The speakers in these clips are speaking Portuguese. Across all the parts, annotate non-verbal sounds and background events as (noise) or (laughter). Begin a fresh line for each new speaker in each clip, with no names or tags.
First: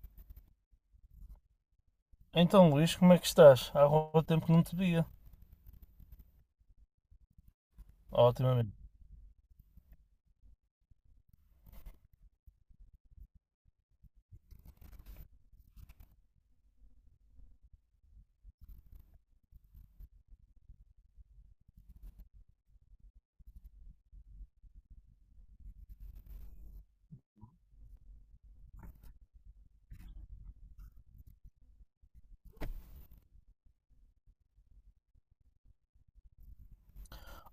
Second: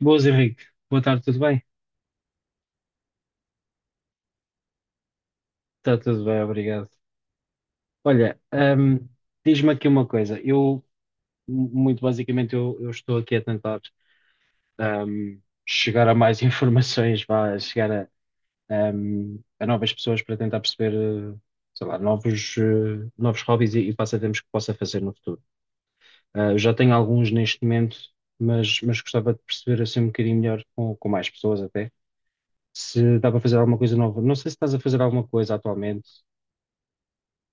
Boas, Henrique. Boa tarde, tudo bem?
Então, Luís, como é que estás? Há algum tempo que não te via.
Está tudo bem, obrigado. Olha,
Ótimamente.
diz-me aqui uma coisa. Muito basicamente, eu estou aqui a tentar ahm, chegar a mais (laughs) informações, vá, chegar a novas pessoas para tentar perceber, eh, sei lá, novos hobbies e passatempos que possa fazer no futuro. Ah, eu já tenho alguns neste momento, mas gostava de perceber assim um bocadinho melhor com mais pessoas até, se dá para fazer alguma coisa nova. Não sei se estás a fazer alguma coisa atualmente.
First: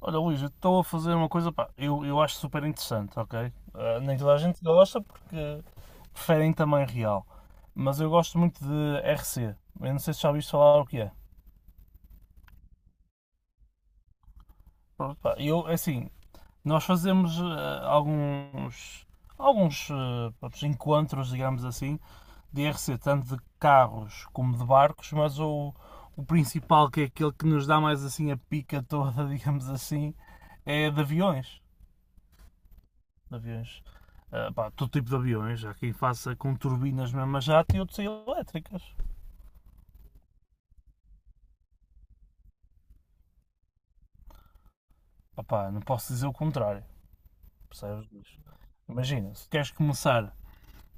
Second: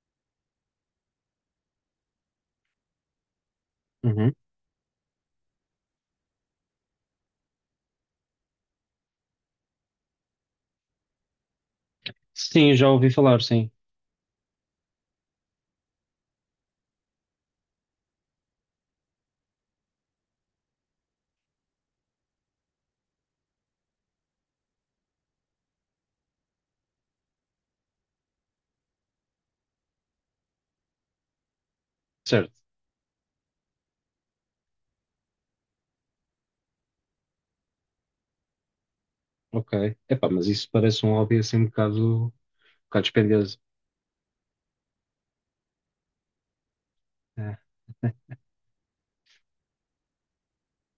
Olha, Luís, eu estou a fazer uma coisa, pá, eu acho super interessante, ok? Ah, nem toda a gente gosta porque preferem tamanho real. Mas eu gosto muito de RC. Eu não sei se já ouviste falar o que é.
Sim, já ouvi falar, sim.
Pronto, pá, é assim. Nós fazemos alguns, pronto, encontros, digamos assim, de RC, tanto de carros como de barcos, mas o principal, que é aquele que nos dá mais assim a pica toda, (laughs) digamos assim, é de aviões.
Certo,
De aviões. Ah, pá, todo tipo de aviões, há quem faça com turbinas mesmo a jato e outros elétricas.
ok. Epá, mas isso parece um hobby assim um bocado dispendioso.
Ah, pá, não posso dizer o contrário,
É.
percebes? Imagina, se queres começar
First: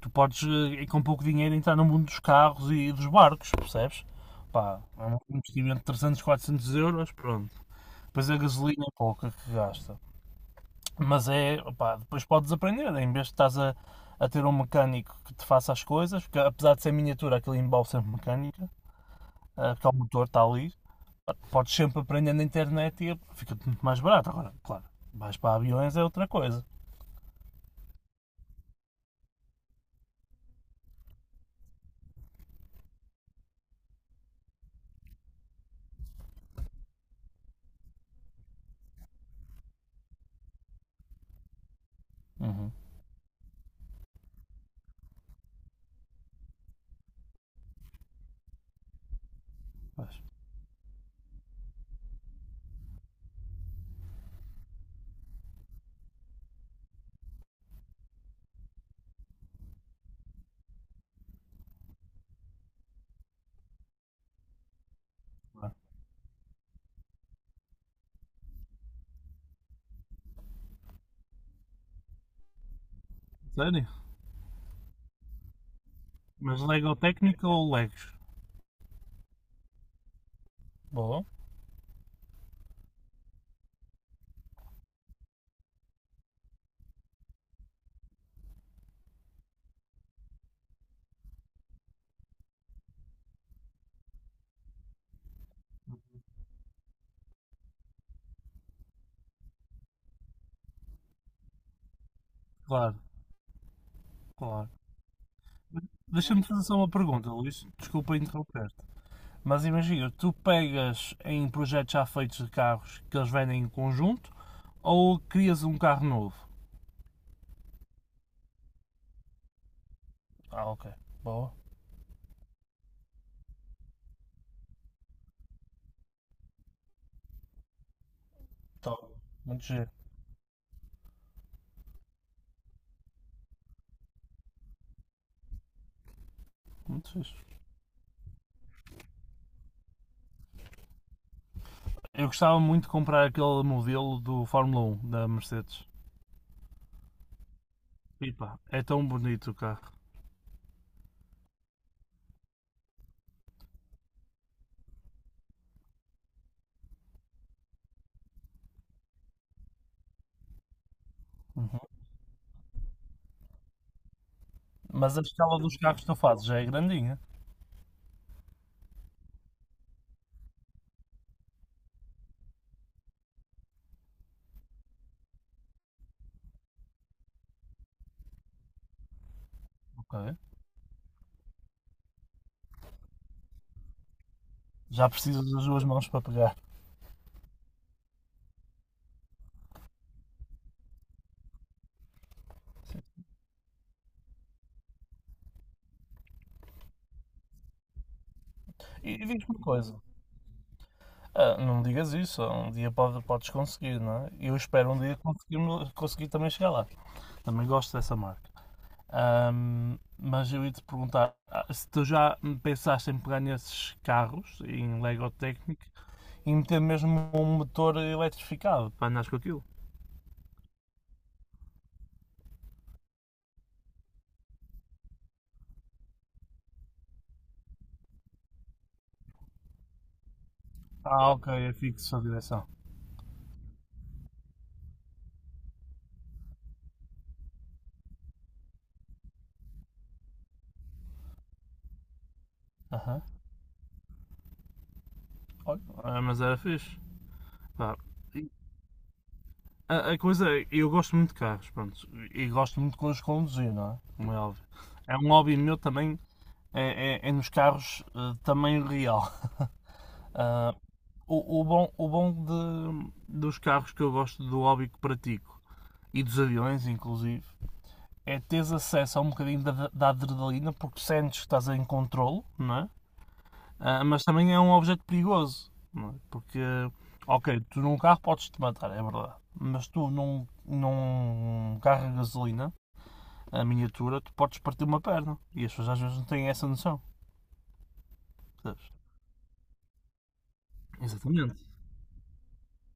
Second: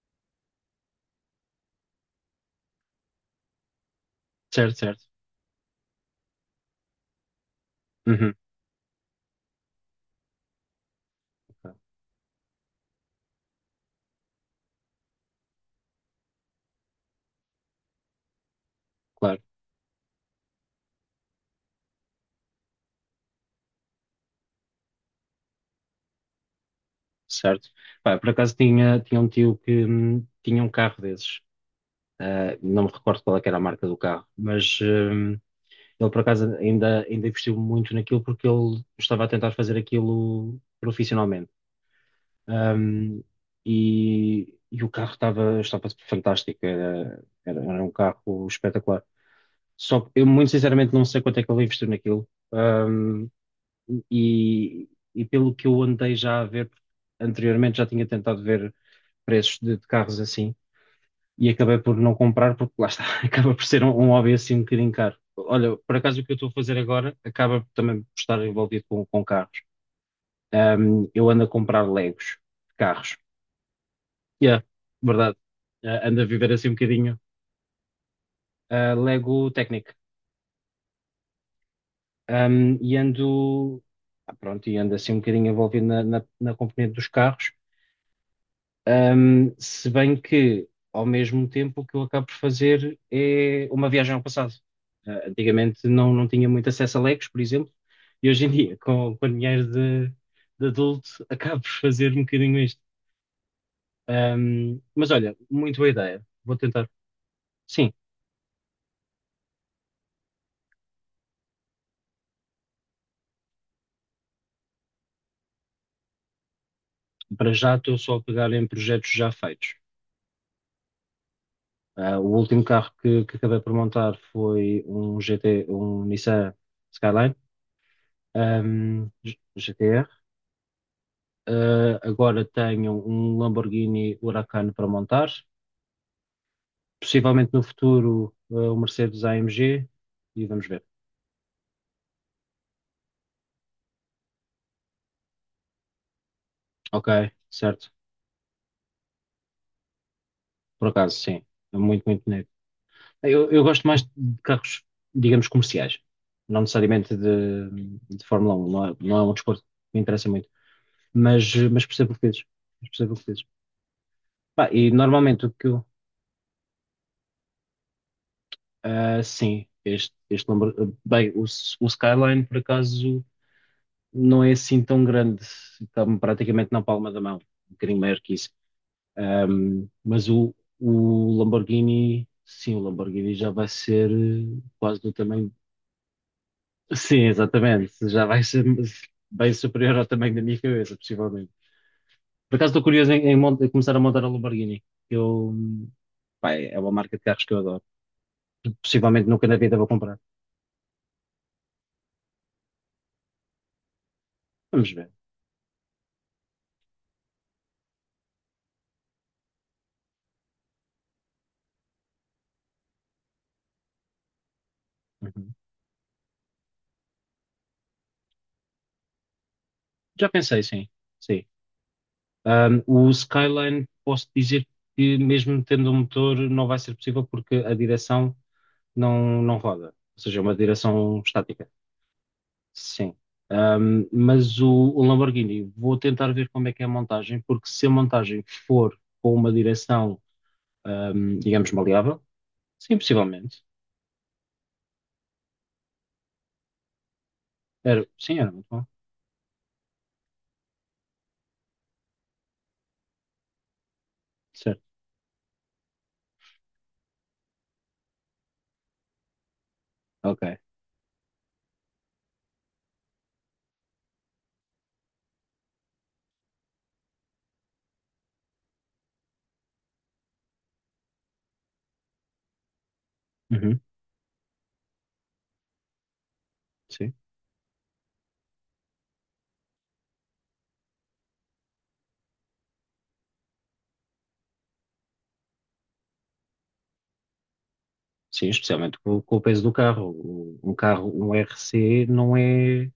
tu podes, com pouco dinheiro, entrar no mundo dos carros e dos barcos, percebes?
Certo,
Pá,
certo.
é um investimento de 300, 400 euros, pronto. Depois
Uhum,
a gasolina é pouca que gasta. Mas é,
ok,
pá, depois podes aprender, em vez de estás a ter um mecânico que te faça as coisas, porque apesar de ser miniatura, aquilo envolve sempre mecânica,
claro,
ah, porque o motor está ali, podes sempre aprender na internet e fica-te muito mais barato. Agora, claro, vais para aviões é outra coisa.
certo. Pá, por acaso tinha um tio que tinha um carro desses. Ah, não me recordo qual é que era a marca do carro, mas ele por acaso ainda investiu muito naquilo porque ele estava a tentar fazer aquilo profissionalmente.
Uhum.
Hum, e o carro estava fantástico, era um carro espetacular. Só que
Pois,
eu, muito sinceramente, não sei quanto é que ele investiu naquilo. E, e pelo que eu andei já a ver, anteriormente já tinha tentado ver preços de carros assim e acabei por não comprar, porque lá está, (laughs) acaba por ser um hobby assim um bocadinho caro.
claro.
Olha, por acaso o que eu estou a fazer agora acaba também por estar envolvido com carros. Eu ando a comprar Legos de carros.
Sério?
Yeah, verdade. Ah, ando a viver
Mas
assim um
Lego
bocadinho.
técnico ou Legos?
Ah, Lego Technic.
Bom.
Um, e pronto, e ando assim um bocadinho envolvido na componente dos carros. Um, se bem que ao mesmo tempo o que eu acabo por fazer é uma viagem ao passado. Ah, antigamente não tinha muito acesso a Legos, por exemplo, e hoje em dia, (laughs) com, com dinheiro de adulto, (laughs) acabo por fazer um bocadinho isto.
Claro, claro.
Um, mas olha, muito boa ideia,
Deixa-me
vou
fazer só
tentar.
uma pergunta, Luís.
Sim,
Desculpa interromper-te. Mas imagina, tu pegas em projetos já feitos de carros que eles vendem em conjunto ou crias um carro novo?
para já estou só a pegar em projetos já feitos.
Ah, ok. Boa.
Ah, o último carro que acabei por montar foi um GT, um Nissan Skyline,
Top. Muito giro.
GTR. Ah, agora tenho um Lamborghini Huracan para montar.
Muito fixe.
Possivelmente no futuro, ah, um Mercedes AMG e vamos ver.
Eu gostava muito de comprar aquele modelo do Fórmula 1 da Mercedes.
Ok, certo.
Pipa, é tão bonito o carro.
Por acaso, sim. É muito, muito bonito. Eu gosto mais de carros, digamos, comerciais. Não necessariamente de Fórmula 1. Não é um desporto que me interessa muito. Mas
Uhum.
percebo o que dizes. Mas percebo o que dizes. Pá, e
Mas a
normalmente o
escala
que
dos
eu.
carros que tu fazes já é grandinha.
Ah, sim, este número. Bem, o Skyline, por acaso, não é assim tão grande. Está-me praticamente na palma da mão. Um bocadinho maior que isso. Ahm,
Ok.
mas o, o Lamborghini. Sim, o Lamborghini já vai ser quase
Já
do
precisas
tamanho.
das duas mãos para pegar.
Sim, exatamente. Já vai ser (laughs) bem superior ao tamanho da minha cabeça, possivelmente. Por acaso estou curioso em começar a montar a Lamborghini. Eu, pá, é uma marca de carros que eu adoro.
E
Possivelmente
diz-me
nunca na
uma
vida vou
coisa,
comprar.
ah, não digas isso, um dia podes conseguir, não é? Eu
Vamos
espero um
ver.
dia conseguir também chegar lá. Também gosto dessa marca. Mas eu ia te perguntar se tu já pensaste em pegar nesses carros, em Lego
Uhum.
Technic, e meter mesmo um motor eletrificado para andares com aquilo.
Já pensei, sim. Sim. O Skyline, posso dizer que, mesmo tendo um motor, não vai ser possível porque a direção não roda. Ou seja, é uma direção
Ah, ok,
estática.
é fixo a direção.
Sim. Mas o Lamborghini, vou tentar ver como é que é a montagem, porque se a montagem for com uma direção, digamos, maleável, sim,
Aham.
possivelmente.
Olha, mas era fixe. Pá,
Era, sim, era
e
muito bom.
a coisa é, eu gosto muito de carros, pronto, e gosto muito de os conduzir, não é? Como é óbvio.
Certo.
É um hobby meu também é, é nos carros tamanho real.
Ok.
Ah, o bom dos carros que eu gosto, do hobby que pratico, e dos aviões, inclusive, é teres acesso a um bocadinho da adrenalina, porque sentes que estás em controlo, não é?
Uhum.
Ah, mas também é um objeto perigoso, não é? Porque,
Sim.
ok, tu num carro podes-te matar, é verdade, mas tu num carro de gasolina, a miniatura, tu podes partir uma perna, e as pessoas às vezes não têm essa noção,
Sim,
percebes?
especialmente com o peso do carro. O- Um carro, um R
Exatamente.
C não é.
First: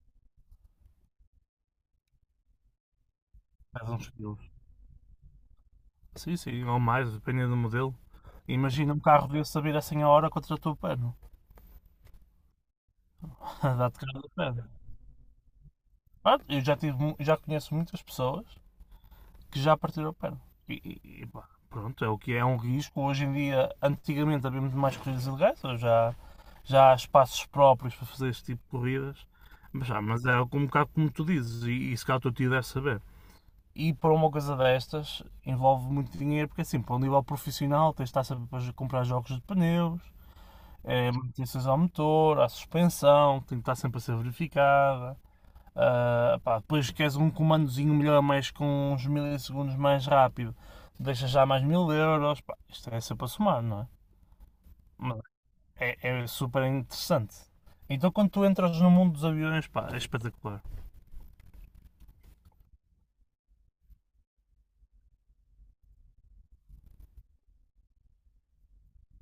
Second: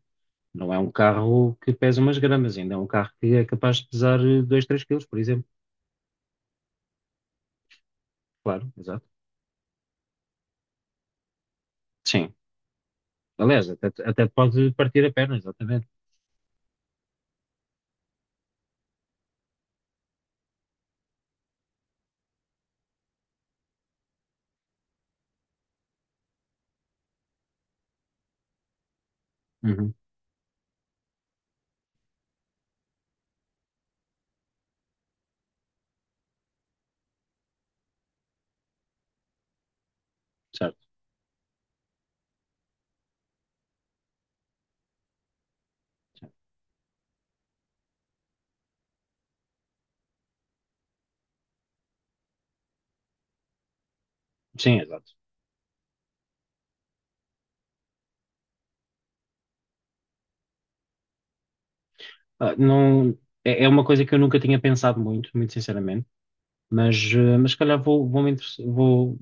Não é um carro que pesa umas gramas, ainda é um carro que é capaz de
Pesa uns
pesar
quilos.
2, 3 quilos, por exemplo.
Sim, sim, ou mais, dependendo do modelo.
Claro,
Imagina um
exato.
carro desse a vir a 100 a hora contra o teu pano.
Sim. Aliás,
(laughs) Dá-te cara
até
de pano.
pode partir a perna, exatamente.
Pronto, eu já, tive, mu- já conheço muitas pessoas que já partiram o pano. E pá, pronto, é o que é, é um risco. Hoje em dia, antigamente havia muito mais corridas ilegais, hoje já há espaços próprios para fazer este tipo de corridas. Mas,
Uhum,
já, mas é um bocado como tu dizes, e se calhar o teu tio deve saber. E para uma coisa destas envolve muito dinheiro, porque é assim, para um nível profissional tens de estar sempre a comprar jogos de pneus,
certo.
é manutenções ao motor, à suspensão, que tem que estar sempre a ser verificada. Ah, pá, depois queres um comandozinho melhor, mas com uns milissegundos mais rápido, deixas já mais mil euros. Pá, isto é sempre a somar, não é?
Sim, exato.
Mas é, é super interessante. Então quando tu entras no mundo dos aviões, pá, é espetacular.
Ah, não, é, é uma coisa que eu nunca tinha pensado muito, muito sinceramente, mas, eh, mas se calhar vou, vou, me interess- vou,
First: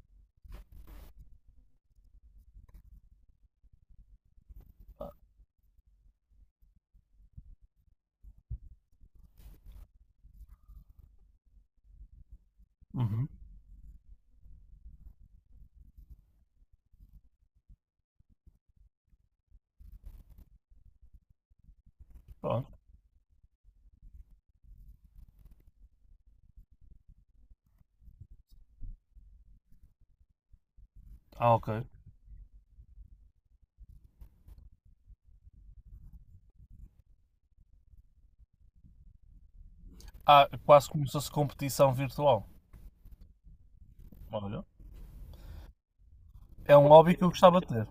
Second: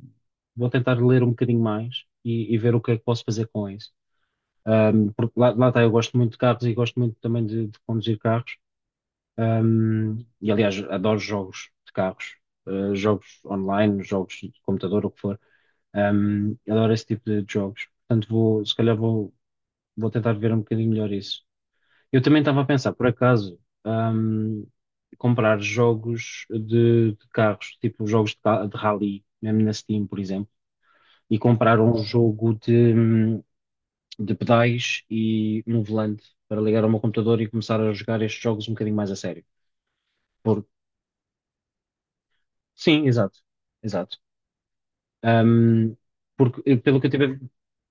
vou tentar ler um bocadinho mais e ver o que é que posso fazer com isso. Porque lá está, eu gosto muito de carros e gosto muito também de conduzir carros. Um, e aliás, adoro jogos de carros,
Uhum.
jogos online, jogos de computador, o que for. Um, adoro esse tipo de jogos. Portanto, vou, se calhar vou, vou tentar ver um bocadinho melhor isso. Eu também estava a
Pronto.
pensar, por acaso, um, comprar jogos de carros, tipo jogos de rally, mesmo na Steam, por exemplo, e
Ah,
comprar
ok.
um jogo de pedais e um volante para ligar ao meu computador e começar a jogar estes jogos um bocadinho mais a sério
Ah,
por.
quase como se fosse competição virtual.
Sim, exato, exato.
Olha.
Ahm, porque, eh,
É um
pelo que eu
hobby que
tive,
eu gostava de ter.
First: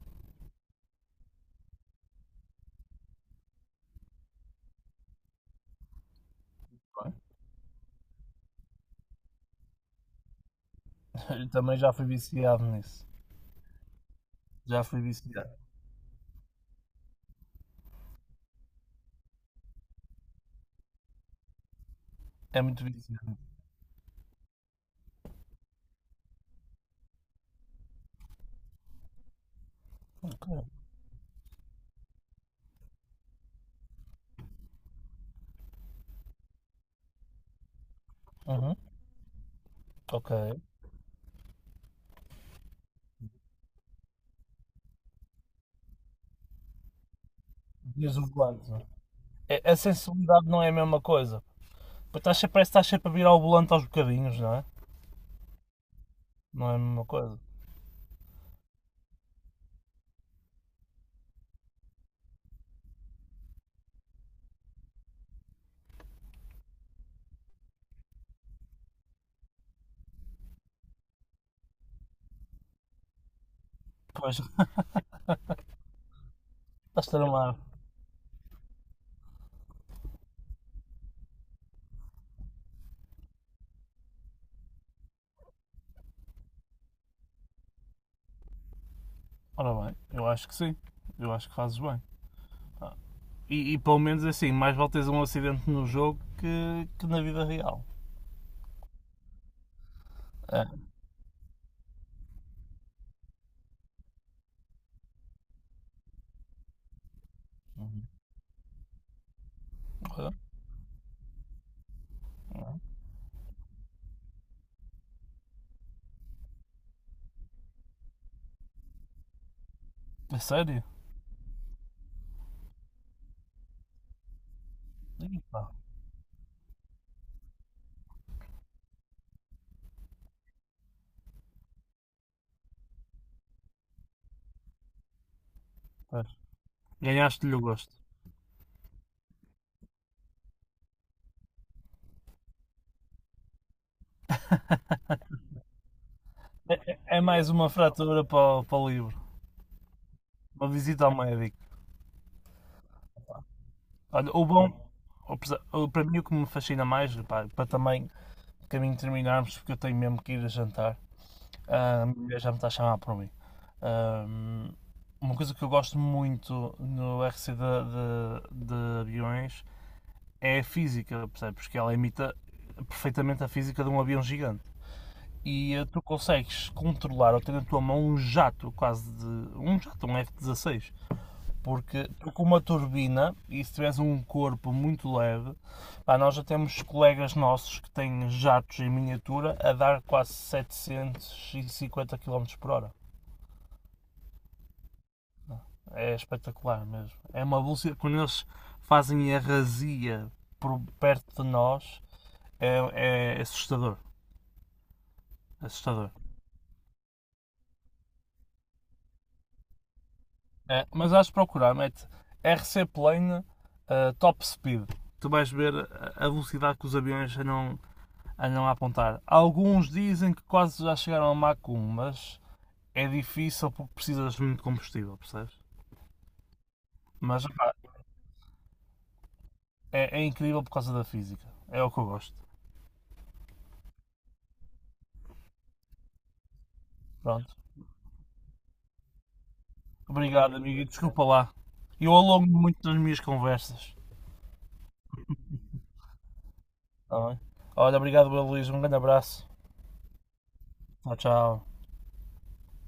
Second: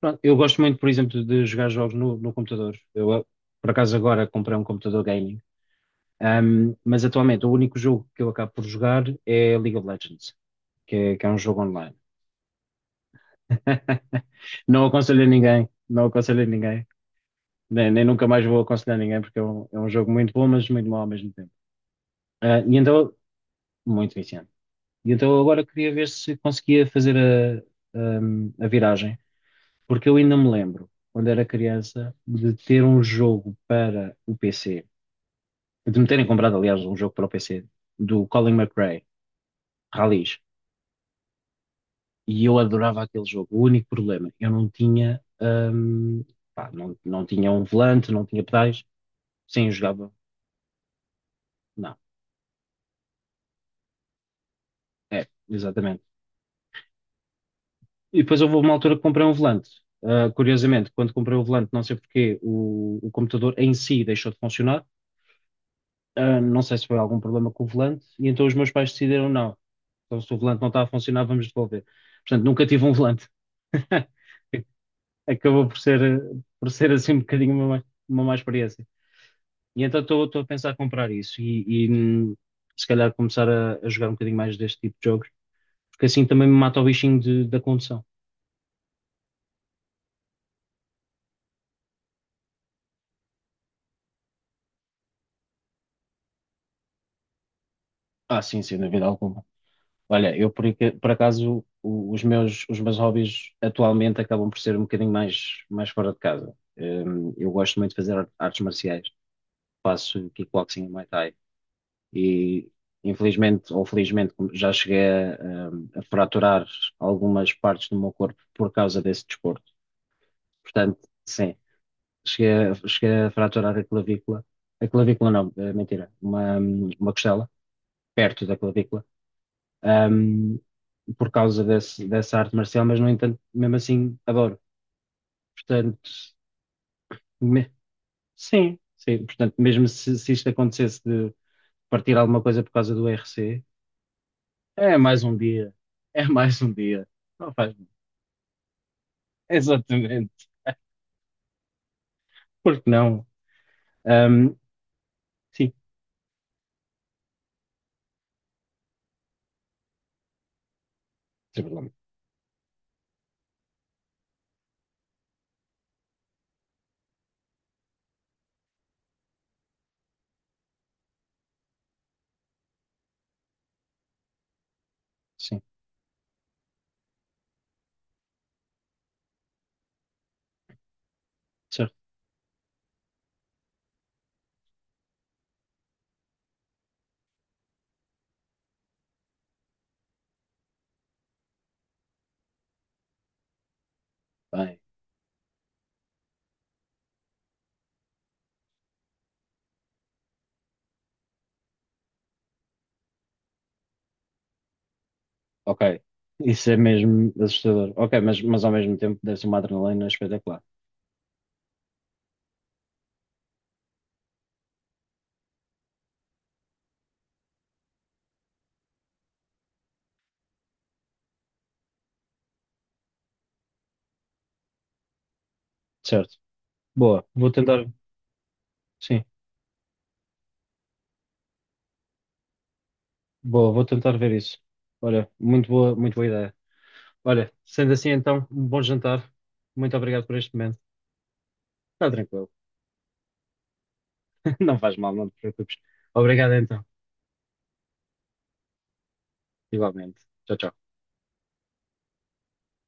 pronto, eu gosto muito, por exemplo, de jogar jogos no computador. Eu, eh, por acaso, agora comprei um computador gaming. Mas
(laughs)
atualmente o único jogo que eu acabo por jogar é League of Legends, que é um
Eu
jogo
também já
online.
fui viciado nisso.
(laughs)
Já
Não
fui
aconselho a
viciado.
ninguém, não aconselho a ninguém, nem, nem nunca mais vou aconselhar ninguém, porque é um jogo muito bom, mas muito mau ao mesmo tempo. Ah,
É
e
muito
então,
viciado.
muito viciante. E então agora queria ver se conseguia fazer a viragem. Porque eu ainda
Ok.
me lembro, quando era criança, de ter um jogo para o PC, de me terem comprado, aliás, um jogo para o PC, do Colin
Uhum.
McRae
Ok.
Rallies, e eu adorava aquele jogo. O único problema, eu não tinha, pá, não tinha um volante,
Dias
não
o
tinha
volante.
pedais, sim, eu
A
jogava,
sensibilidade não é a mesma coisa.
não,
Pois estás sempre, parece que estás sempre a virar o volante aos bocadinhos, não é?
é, exatamente.
Não é a mesma coisa.
E depois houve uma altura que comprei um volante. Ah, curiosamente, quando comprei o volante, não sei porquê, o computador em si deixou de funcionar. Ah, não sei se foi algum problema com o volante, e então os meus pais decidiram não. Então, se o volante não está a funcionar, vamos devolver. Portanto, nunca tive um volante. (laughs)
Pois, (laughs)
Acabou por ser, por ser
estás
assim um bocadinho
tramado.
uma má experiência. E então estou a pensar comprar isso hum, se calhar começar a jogar um bocadinho mais deste tipo de jogos, porque assim também me mata o bichinho de- da condução.
Ora bem, eu acho que sim. Eu acho que fazes bem. E pelo menos é assim, mais vale teres um acidente no jogo que na vida real.
Ah, sim, sem dúvida alguma. Olha, eu
É.
por acaso os meus hobbies atualmente acabam por ser um bocadinho mais fora de casa. Eu gosto muito de
Uhum.
fazer artes marciais, faço kickboxing e Muay Thai. E infelizmente ou felizmente já cheguei a, um, a fraturar algumas partes do meu corpo por causa desse desporto.
É sério?
Portanto, sim, cheguei a fraturar a clavícula. A clavícula
Ih,
não,
pá.
eh, mentira, uma costela perto da clavícula, um, por causa dessa arte marcial, mas no entanto, mesmo assim, adoro. Portanto,
Pois. Ganhaste-lhe o
me-
gosto.
sim, sim. Portanto, mesmo se isto acontecesse de partir alguma coisa por causa do RC, é mais um dia. É mais um
É, é-
dia.
é mais
Não
uma
faz mal.
fratura para o livro.
Exatamente.
Uma visita ao médico.
Por que não?
Olha, o
Ahm,
bom, o presa-
sim,
o- para mim o que me fascina mais, pá, para também de caminho terminarmos, porque eu tenho mesmo que ir a jantar,
sem problema.
ah, a minha mulher já me está a chamar por mim. Ahm, uma coisa que eu gosto muito no RC de aviões é a física, percebes? Porque ela imita perfeitamente a física de um avião gigante.
Sim,
E tu consegues controlar ou ter na tua mão um jato, quase de. Um jato, um F-16.
certo.
Porque tu com uma turbina, e se tiveres um corpo muito leve, pá, nós já temos colegas nossos que têm jatos em miniatura a dar quase 750 km por hora.
Bem,
É espetacular mesmo. É uma velocidade. Quando eles fazem a razia por perto de nós, é assustador.
ok.
Assustador.
Isso é mesmo assustador. Ok, mas ao mesmo tempo deve ser uma adrenalina espetacular.
É, mas vais procurar, mete RC Plane Top Speed. Tu vais ver a velocidade que os aviões andam a apontar. Alguns dizem que quase já chegaram a Mach 1, mas é difícil porque precisas muito de combustível, percebes?
Certo. Boa.
Mas
Vou
opá,
tentar. Sim,
é incrível por causa da física. É o que eu gosto.
boa. Vou tentar ver isso. Olha, muito boa ideia. Olha,
Pronto.
sendo assim então, um bom jantar. Muito obrigado por este
Obrigado,
momento.
amigo, e desculpa lá.
Está
Eu alongo
tranquilo.
muito nas minhas conversas.
(laughs) Não faz mal, não te preocupes. Obrigado então.
Tá bem? Olha, obrigado, Luís. Um grande abraço.
Igualmente. Tchau, tchau.
Tchau, tchau.